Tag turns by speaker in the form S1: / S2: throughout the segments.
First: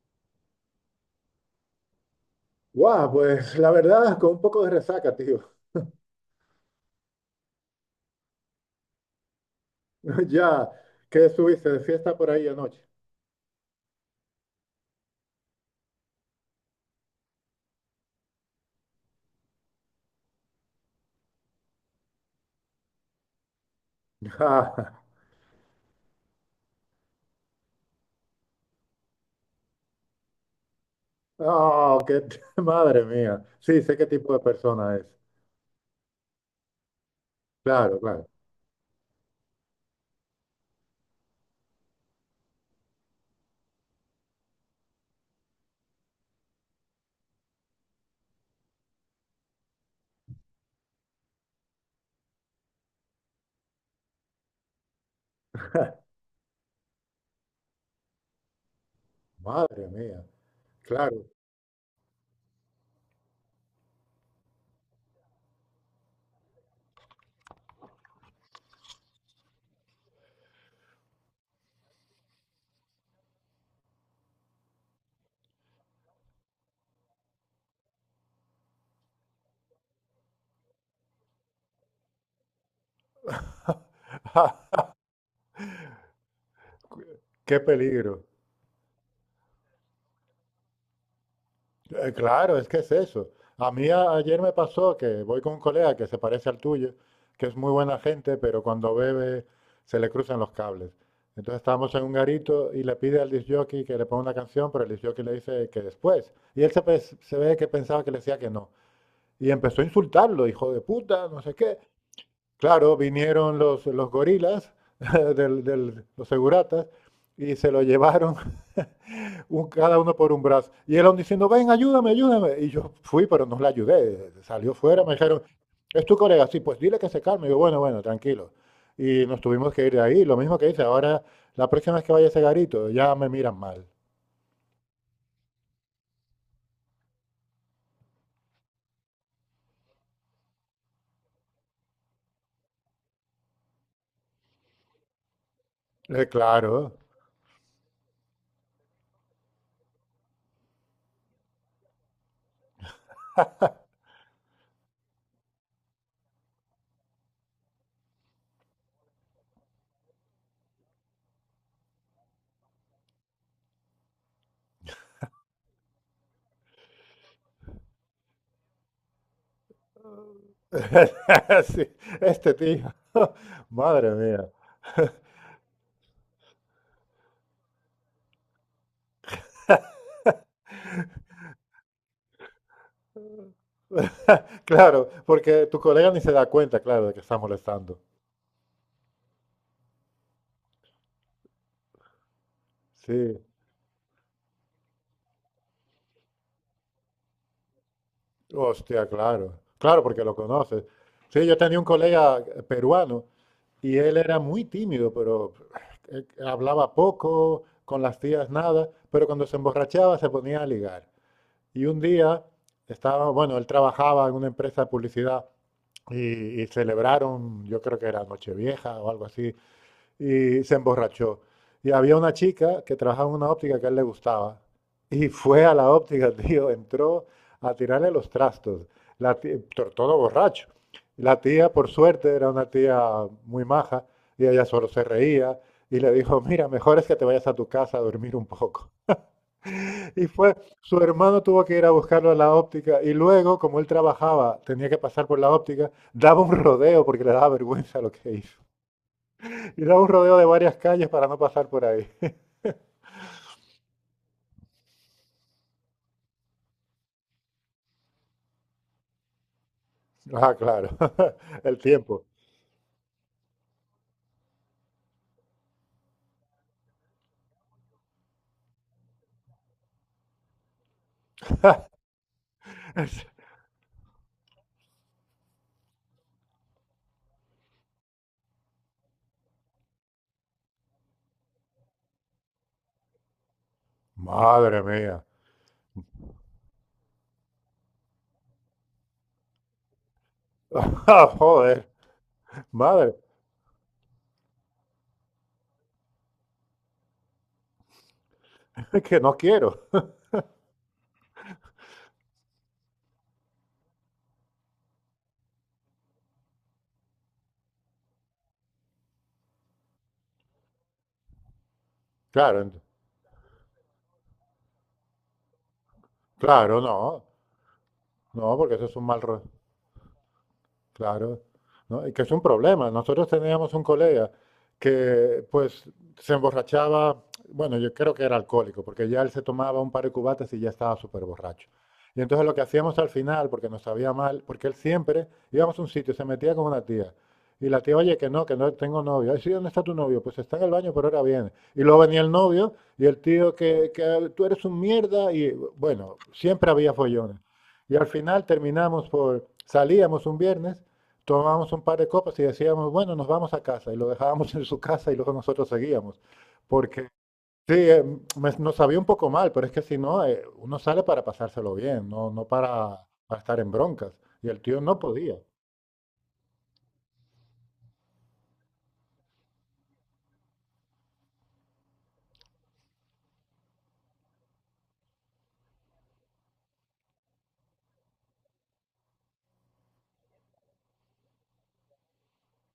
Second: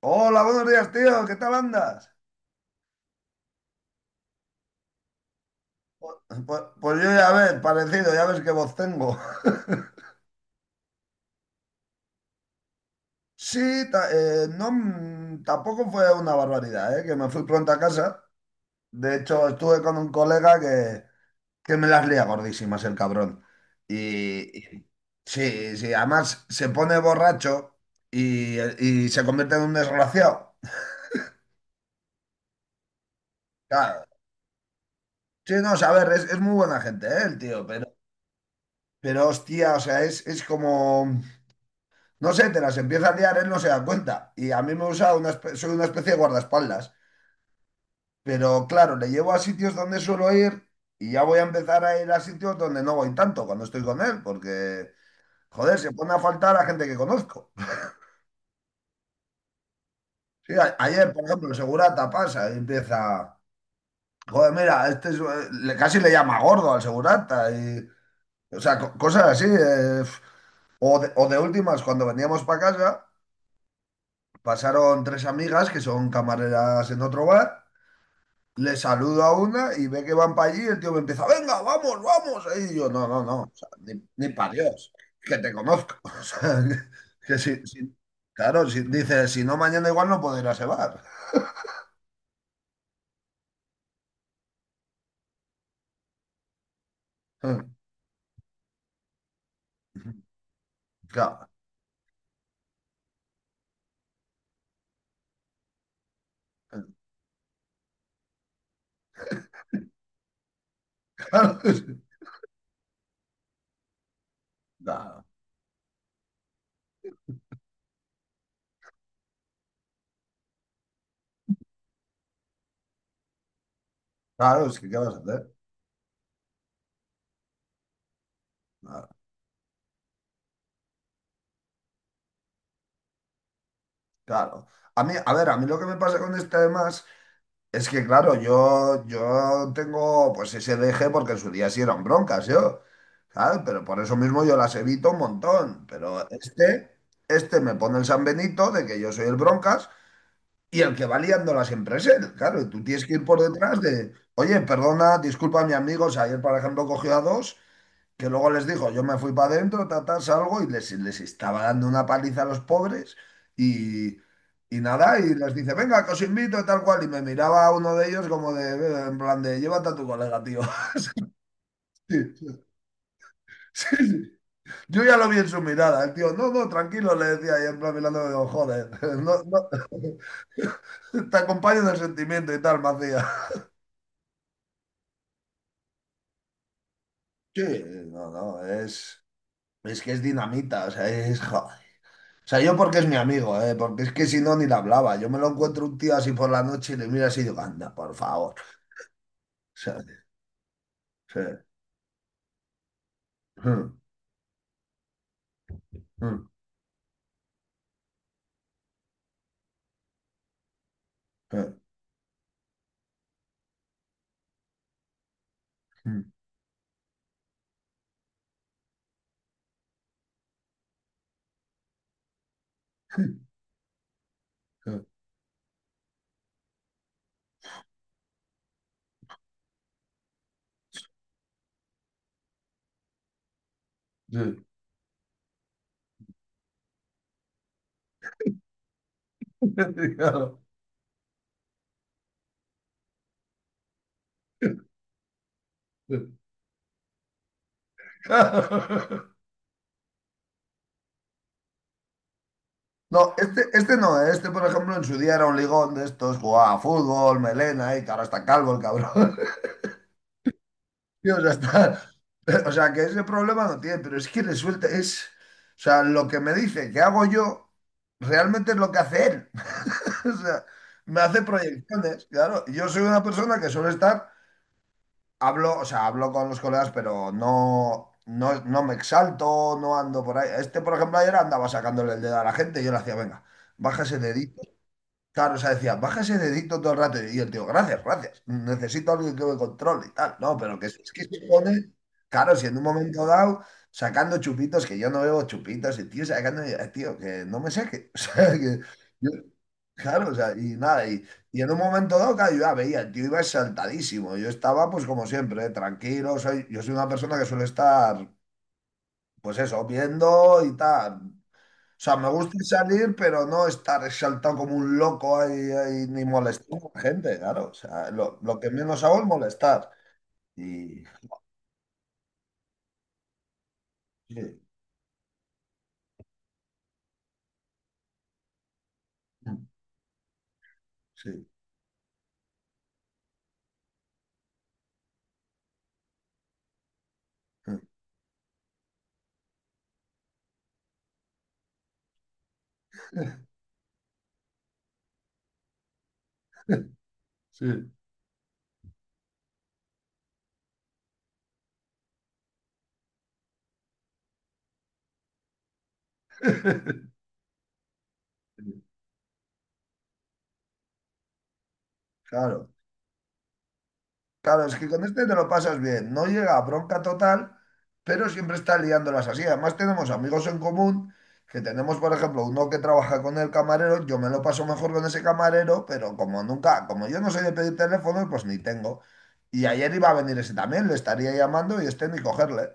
S1: Hola, buenos días, tío. ¿Qué tal andas?
S2: Guau, pues la verdad, con un poco de resaca, tío.
S1: Pues, pues yo ya ves, parecido, ya ves qué voz tengo.
S2: Ya, ¿qué estuviste de fiesta por ahí anoche?
S1: Sí, no, tampoco fue una barbaridad, ¿eh? Que me fui pronto a casa. De hecho, estuve con un colega que me las lía gordísimas, el cabrón. Y, y-
S2: Ah,
S1: sí, sí, además se pone borracho y se convierte en un desgraciado.
S2: oh, qué madre mía. Sí, sé
S1: Claro.
S2: qué tipo de persona es.
S1: Sí, no, o sea, a ver, es muy buena gente, ¿eh? El tío, pero,
S2: Claro, claro.
S1: pero hostia, o sea, es como. No sé, te las empieza a liar, él no se da cuenta. Y a mí me usa, soy una especie de guardaespaldas. Pero claro, le llevo a sitios donde suelo ir y ya voy a empezar a ir a sitios donde no voy tanto cuando estoy con él, porque, joder, se pone a faltar a gente que conozco.
S2: Madre mía,
S1: Sí, ayer,
S2: claro.
S1: por ejemplo, el segurata pasa y empieza, joder, mira, le, casi le llama gordo al segurata. Y, o sea, cosas así. O de últimas, cuando veníamos para casa, pasaron tres amigas que son camareras en otro bar. Le saludo a una y ve que van para allí y el tío me empieza, venga, vamos, vamos. Y yo, no, no, no, o sea, ni para
S2: Ah,
S1: Dios, que te conozco. O sea, que
S2: qué
S1: si, si-
S2: peligro.
S1: claro, si, dice, si no, mañana igual no puedo ir a ese bar.
S2: Claro, es que es eso. A mí ayer me pasó que voy con un colega que se parece al tuyo, que es muy buena gente, pero cuando bebe se le cruzan los cables.
S1: Claro,
S2: Entonces estábamos en un garito y le pide al disc jockey que le ponga una canción, pero el disc jockey le dice que después. Y se ve que pensaba que le decía que no. Y empezó a insultarlo, hijo de puta, no sé
S1: claro,
S2: qué.
S1: sí,
S2: Claro, vinieron los gorilas,
S1: claro,
S2: los seguratas, y se lo llevaron un, cada uno por un brazo. Y el hombre diciendo, ven, ayúdame, ayúdame. Y yo fui, pero no le ayudé.
S1: claro,
S2: Salió
S1: es que ¿qué
S2: fuera, me
S1: vas a
S2: dijeron,
S1: hacer?
S2: es tu colega. Sí, pues dile que se calme. Y yo, bueno, bueno, tranquilo.
S1: Claro,
S2: Y nos tuvimos que ir de ahí. Lo mismo que dice, ahora la próxima vez que vaya a ese garito, ya me miran mal.
S1: claro. A mí, a ver, a mí lo que me pasa con este además. Es que claro, yo tengo pues ese deje porque en su día sí eran broncas, yo, ¿sabes? Pero por eso mismo yo las evito un montón. Pero este,
S2: Claro.
S1: este me pone el San Benito de que yo soy el broncas y el que va liándola siempre es él, claro. Y tú tienes que ir por detrás de, oye, perdona, disculpa mi amigo, o sea, ayer por ejemplo cogió a dos que luego les dijo, yo me fui para adentro, ta, ta, salgo y les estaba dando una paliza a los pobres y, y nada, y les dice, venga, que os invito, tal cual, y me miraba a uno de ellos como de, en plan de, llévate a tu colega, tío.
S2: Sí,
S1: Sí,
S2: este tío.
S1: sí,
S2: Madre
S1: sí.
S2: mía.
S1: Yo ya lo vi en su mirada, el tío, no, no, tranquilo, le decía, y en plan mirándome, digo, joder, no, no, te acompaño en el sentimiento y tal, me hacía.
S2: Claro, porque tu colega ni se da cuenta, claro, de que está
S1: Sí,
S2: molestando.
S1: no, no, es que es dinamita, o sea, es, joder. O sea, yo porque es
S2: Sí,
S1: mi amigo, ¿eh? Porque es que si no, ni le hablaba. Yo me lo encuentro un tío así por la noche y le miro así y digo, anda, por favor.
S2: hostia, claro.
S1: O
S2: Claro,
S1: sea,
S2: porque lo conoces.
S1: sí,
S2: Sí, yo tenía un colega peruano.
S1: mm,
S2: Y él era muy tímido, pero hablaba poco, con las tías nada, pero cuando se emborrachaba se ponía a ligar.
S1: mm, sí,
S2: Y un día estaba, bueno, él trabajaba en una empresa de publicidad y celebraron, yo creo que era Nochevieja o algo así, y se emborrachó. Y había una chica que trabajaba en una óptica que a él le gustaba. Y fue a la óptica, tío, entró a tirarle los trastos, la tía- todo borracho. La tía, por suerte, era una tía muy maja y ella
S1: sí.
S2: solo se reía y le dijo, mira, mejor es que te vayas a tu casa a dormir un poco. Y fue, su hermano tuvo que ir a buscarlo a la óptica y luego, como él trabajaba, tenía que pasar por la óptica, daba un rodeo porque le daba vergüenza lo que hizo.
S1: Claro.
S2: Y da un rodeo de varias calles para no pasar por ahí.
S1: No, este no, ¿eh? Este, por ejemplo, en su día era un ligón de estos, jugaba a fútbol, melena, y que ahora está calvo el cabrón.
S2: Ah, claro.
S1: Y, o sea,
S2: El
S1: está-
S2: tiempo.
S1: o sea, que ese problema no tiene, pero es que le suelta, o sea, lo que me dice que hago yo, realmente es lo que hace él. O sea, me hace proyecciones, claro. Yo soy una
S2: Es-
S1: persona que suele estar, hablo, o sea, hablo con los colegas, pero no, no, no me exalto, no ando por ahí. Este, por ejemplo, ayer andaba sacándole el dedo a la gente y yo le hacía, venga, baja ese dedito.
S2: Madre mía.
S1: Claro, o sea, decía, baja ese dedito todo el rato. Y el tío, gracias, gracias. Necesito a alguien que me controle y tal. No, pero que es que
S2: Ah,
S1: se
S2: joder.
S1: pone, claro, si en un
S2: Madre.
S1: momento dado, sacando chupitos, que yo no bebo chupitos, y tío, sacando, tío, que no me saque. O sea, que...
S2: Que no quiero.
S1: Claro, o sea, y nada, y en un momento dado, claro, yo ya veía, el tío iba exaltadísimo. Yo estaba, pues como siempre, ¿eh? Tranquilo. Soy, yo soy una persona que suele estar, pues eso, viendo y tal. O sea, me gusta
S2: Claro,
S1: salir, pero no estar exaltado como un loco ahí, ahí, ni molestar
S2: claro,
S1: a la
S2: no.
S1: gente, claro. O sea, lo,
S2: No,
S1: lo que
S2: porque eso es
S1: menos
S2: un
S1: hago
S2: mal
S1: es
S2: rodeo.
S1: molestar. Y
S2: Claro, ¿no? Y que es un problema. Nosotros teníamos un colega
S1: sí,
S2: que pues se emborrachaba, bueno, yo creo que era alcohólico, porque ya él se tomaba un par de cubatas y ya estaba súper
S1: sí,
S2: borracho. Y entonces lo que hacíamos al final, porque nos sabía mal, porque él siempre íbamos a un sitio, se metía con una tía. Y la tía, oye, que no tengo novio. Ay, sí, ¿dónde está tu novio? Pues está en el baño, pero ahora viene. Y luego venía el novio y el tío, que tú eres un mierda. Y bueno, siempre había follones.
S1: sí,
S2: Y al final terminamos por, salíamos un viernes, tomábamos un par de copas y decíamos, bueno, nos vamos a casa. Y lo dejábamos en su casa y luego nosotros seguíamos. Porque sí, nos sabía un poco mal, pero es que si no, uno sale para pasárselo bien, no, no
S1: claro.
S2: para estar en broncas. Y el
S1: Claro, es
S2: tío
S1: que
S2: no
S1: con este te
S2: podía.
S1: lo pasas bien. No llega a bronca total, pero siempre está liándolas así. Además, tenemos amigos en común, que tenemos, por ejemplo, uno que trabaja con el camarero. Yo me lo paso mejor con ese camarero, pero como nunca, como yo no soy de pedir teléfonos, pues ni tengo. Y ayer iba a venir ese también, le estaría llamando y este ni cogerle.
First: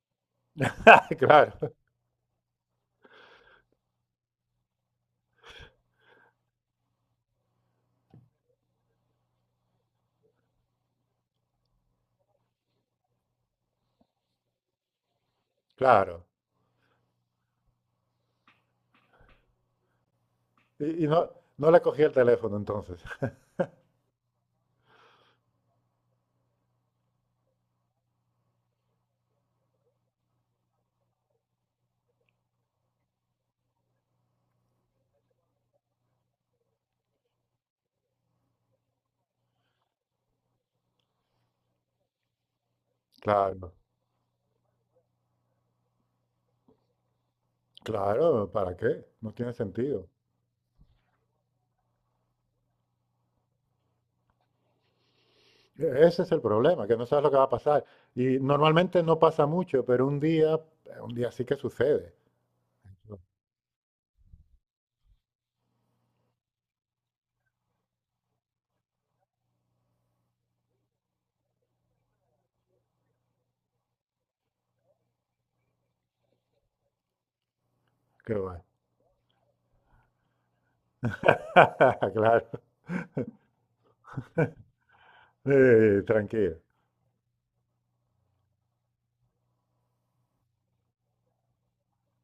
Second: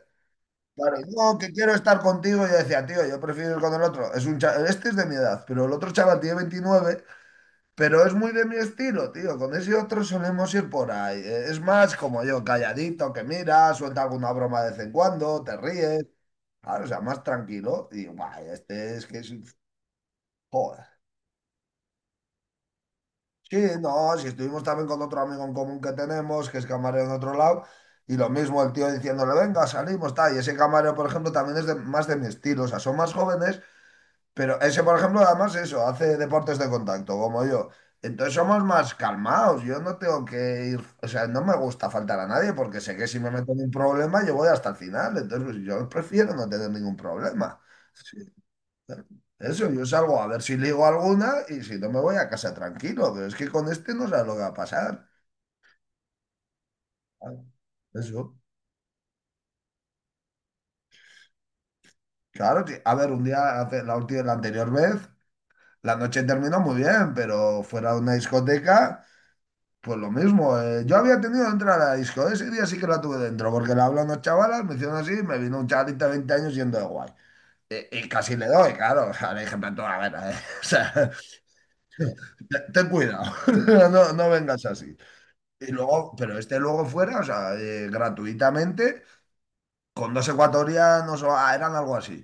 S1: Claro, no, que quiero
S2: Claro,
S1: estar contigo. Yo decía, tío, yo prefiero ir con el otro. Este es de mi edad, pero el otro chaval tiene 29. Pero es muy de mi estilo, tío. Con ese otro solemos ir por ahí. Es más como yo, calladito, que mira, suelta alguna broma de vez en cuando, te ríes.
S2: claro.
S1: Claro, o sea, más tranquilo. Y guay, este es que es... Joder.
S2: Y no, no le cogí el teléfono entonces.
S1: Sí, no, si estuvimos también con otro amigo en común que tenemos, que es camarero en otro lado, y lo mismo el tío diciéndole, venga, salimos, tal. Y ese camarero, por ejemplo, también más de mi estilo. O sea, son más jóvenes. Pero ese, por ejemplo, además eso, hace deportes de contacto, como yo. Entonces somos más calmados. Yo no tengo que ir, o sea, no me gusta faltar a nadie porque sé que si me meto en un
S2: Claro,
S1: problema yo voy hasta el final. Entonces pues, yo prefiero no tener ningún problema. Sí,
S2: claro, ¿para
S1: claro.
S2: qué? No tiene
S1: Eso, yo
S2: sentido.
S1: salgo a ver si ligo alguna y si no me voy a casa tranquilo. Pero es que con este no sabes lo que va a pasar.
S2: Ese es el problema, que no sabes lo que va
S1: Claro.
S2: a pasar.
S1: Eso.
S2: Y normalmente no pasa mucho, pero un día sí que sucede.
S1: Claro, que- a ver, un día, hace- la última, la anterior vez, la noche terminó muy bien, pero fuera de una discoteca. Pues lo mismo, yo había tenido que entrar a la disco, ese día sí que la tuve dentro, porque le hablé a unos chavalas, me hicieron así, y me vino un chavalito de 20 años yendo de guay. Y casi
S2: Qué
S1: le
S2: va.
S1: doy, claro, o sea, le dije, pero tú, a ver, o sea,
S2: Claro.
S1: ten cuidado, no, no vengas así. Y luego, pero este
S2: Tranquilo.
S1: luego fuera, o sea, gratuitamente, con dos ecuatorianos, o eran algo así.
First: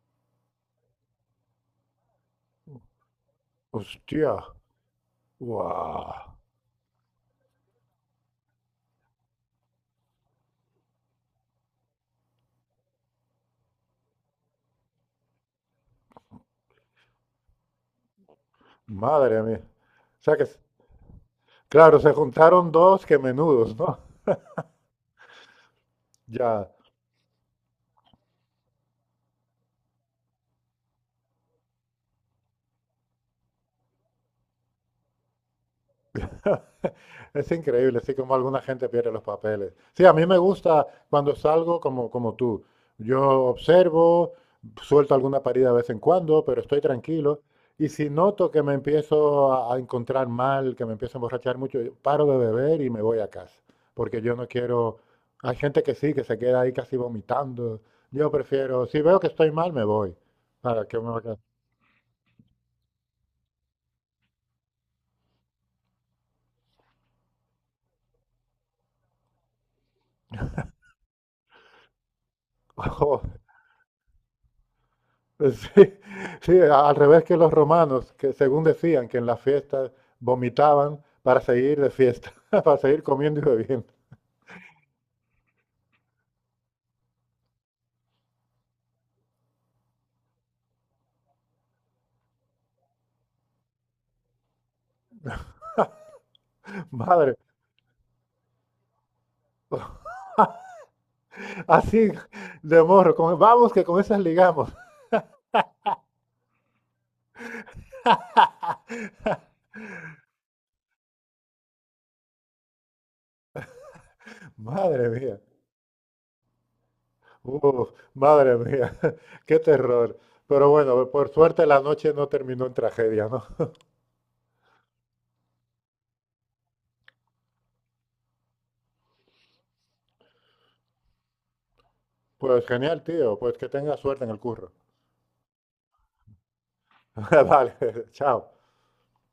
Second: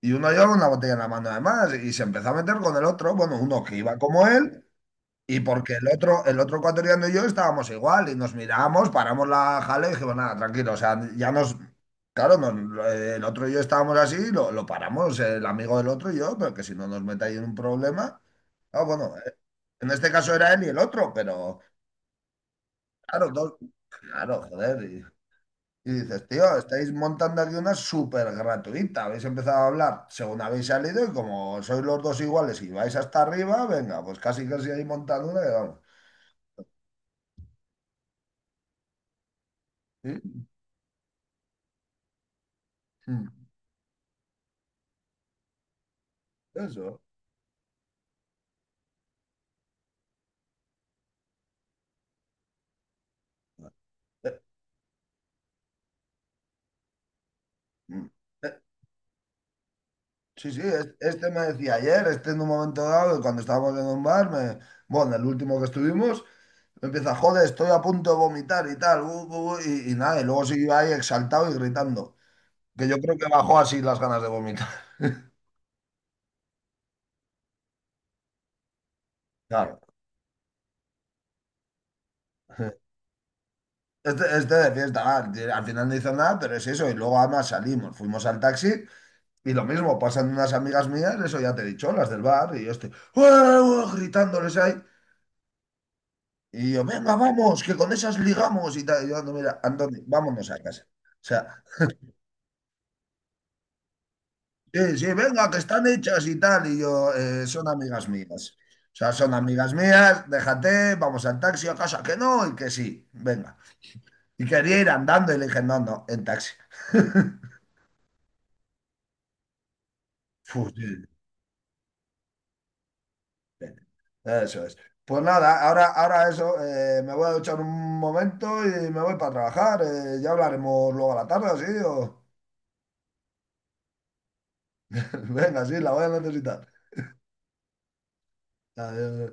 S1: Y uno llevaba una botella en la mano además, y se empezó a meter con el otro, bueno, uno que iba como
S2: Hostia.
S1: él. Y porque el
S2: Guau.
S1: otro, el otro ecuatoriano y yo estábamos igual y nos miramos, paramos la jale y dijimos, nada, tranquilo, o sea, ya nos, claro, el otro y yo estábamos así, lo paramos, el amigo del otro y yo, pero que si no nos metáis en un problema, ah, bueno,
S2: Madre mía.
S1: en este
S2: O
S1: caso
S2: sea que,
S1: era él y el otro, pero
S2: claro, se juntaron dos que
S1: claro,
S2: menudos, ¿no?
S1: claro, joder, y dices, tío,
S2: Ya.
S1: estáis montando aquí una súper gratuita, habéis empezado a hablar según habéis salido y como sois los dos iguales y vais hasta arriba, venga, pues casi casi ahí montando una y vamos.
S2: Es increíble, así como alguna gente pierde los papeles. Sí, a mí me
S1: Sí,
S2: gusta cuando salgo como, como tú. Yo
S1: mm,
S2: observo, suelto alguna parida de vez en cuando, pero estoy
S1: eso.
S2: tranquilo. Y si noto que me empiezo a encontrar mal, que me empiezo a emborrachar mucho, yo paro de beber y me voy a casa. Porque yo
S1: eh,
S2: no quiero... Hay gente que sí, que se queda ahí casi vomitando.
S1: mm,
S2: Yo
S1: eh,
S2: prefiero, si veo que estoy mal, me voy.
S1: Sí, sí,
S2: ¿Para qué me voy a
S1: este
S2: quedar?
S1: me decía ayer, este en un momento dado, que cuando estábamos en un bar, bueno, el último que estuvimos, me empieza, joder, estoy a punto de vomitar y tal, y nada, y luego siguió ahí exaltado y gritando, que yo creo que bajó así las ganas de vomitar.
S2: Pues sí, sí, al revés que los romanos, que según decían que en las
S1: Claro.
S2: fiestas vomitaban para seguir de fiesta, para seguir comiendo y bebiendo.
S1: Este de fiesta, ah, que al final no hizo nada, pero es eso, y luego además salimos, fuimos al taxi y lo mismo, pasan unas amigas mías, eso ya te he dicho, las del bar, y yo estoy, "Uah, uah", gritándoles ahí. Y yo, venga,
S2: Madre,
S1: vamos, que con esas ligamos y tal. Y yo, "Ando, mira, Antonio, vámonos a casa. O sea,
S2: así de morro, vamos que con esas ligamos.
S1: sí, sí, venga, que están hechas y tal. Y yo, son amigas mías. O sea, son amigas mías, déjate, vamos al taxi a casa, que no, y que sí, venga. Y quería ir
S2: Madre
S1: andando y
S2: mía,
S1: le dije, no, no, en taxi.
S2: uf, madre mía, qué terror.
S1: Fu,
S2: Pero
S1: sí,
S2: bueno, por suerte la noche no terminó en tragedia, ¿no?
S1: sí. Eso es. Pues nada, ahora eso, me voy a duchar un momento y me voy para trabajar. Ya hablaremos luego a la tarde, ¿sí? O...
S2: Pues genial, tío, pues que tengas suerte en el curro.
S1: Venga, sí, la voy a necesitar.
S2: Vale, chao.
S1: Adiós.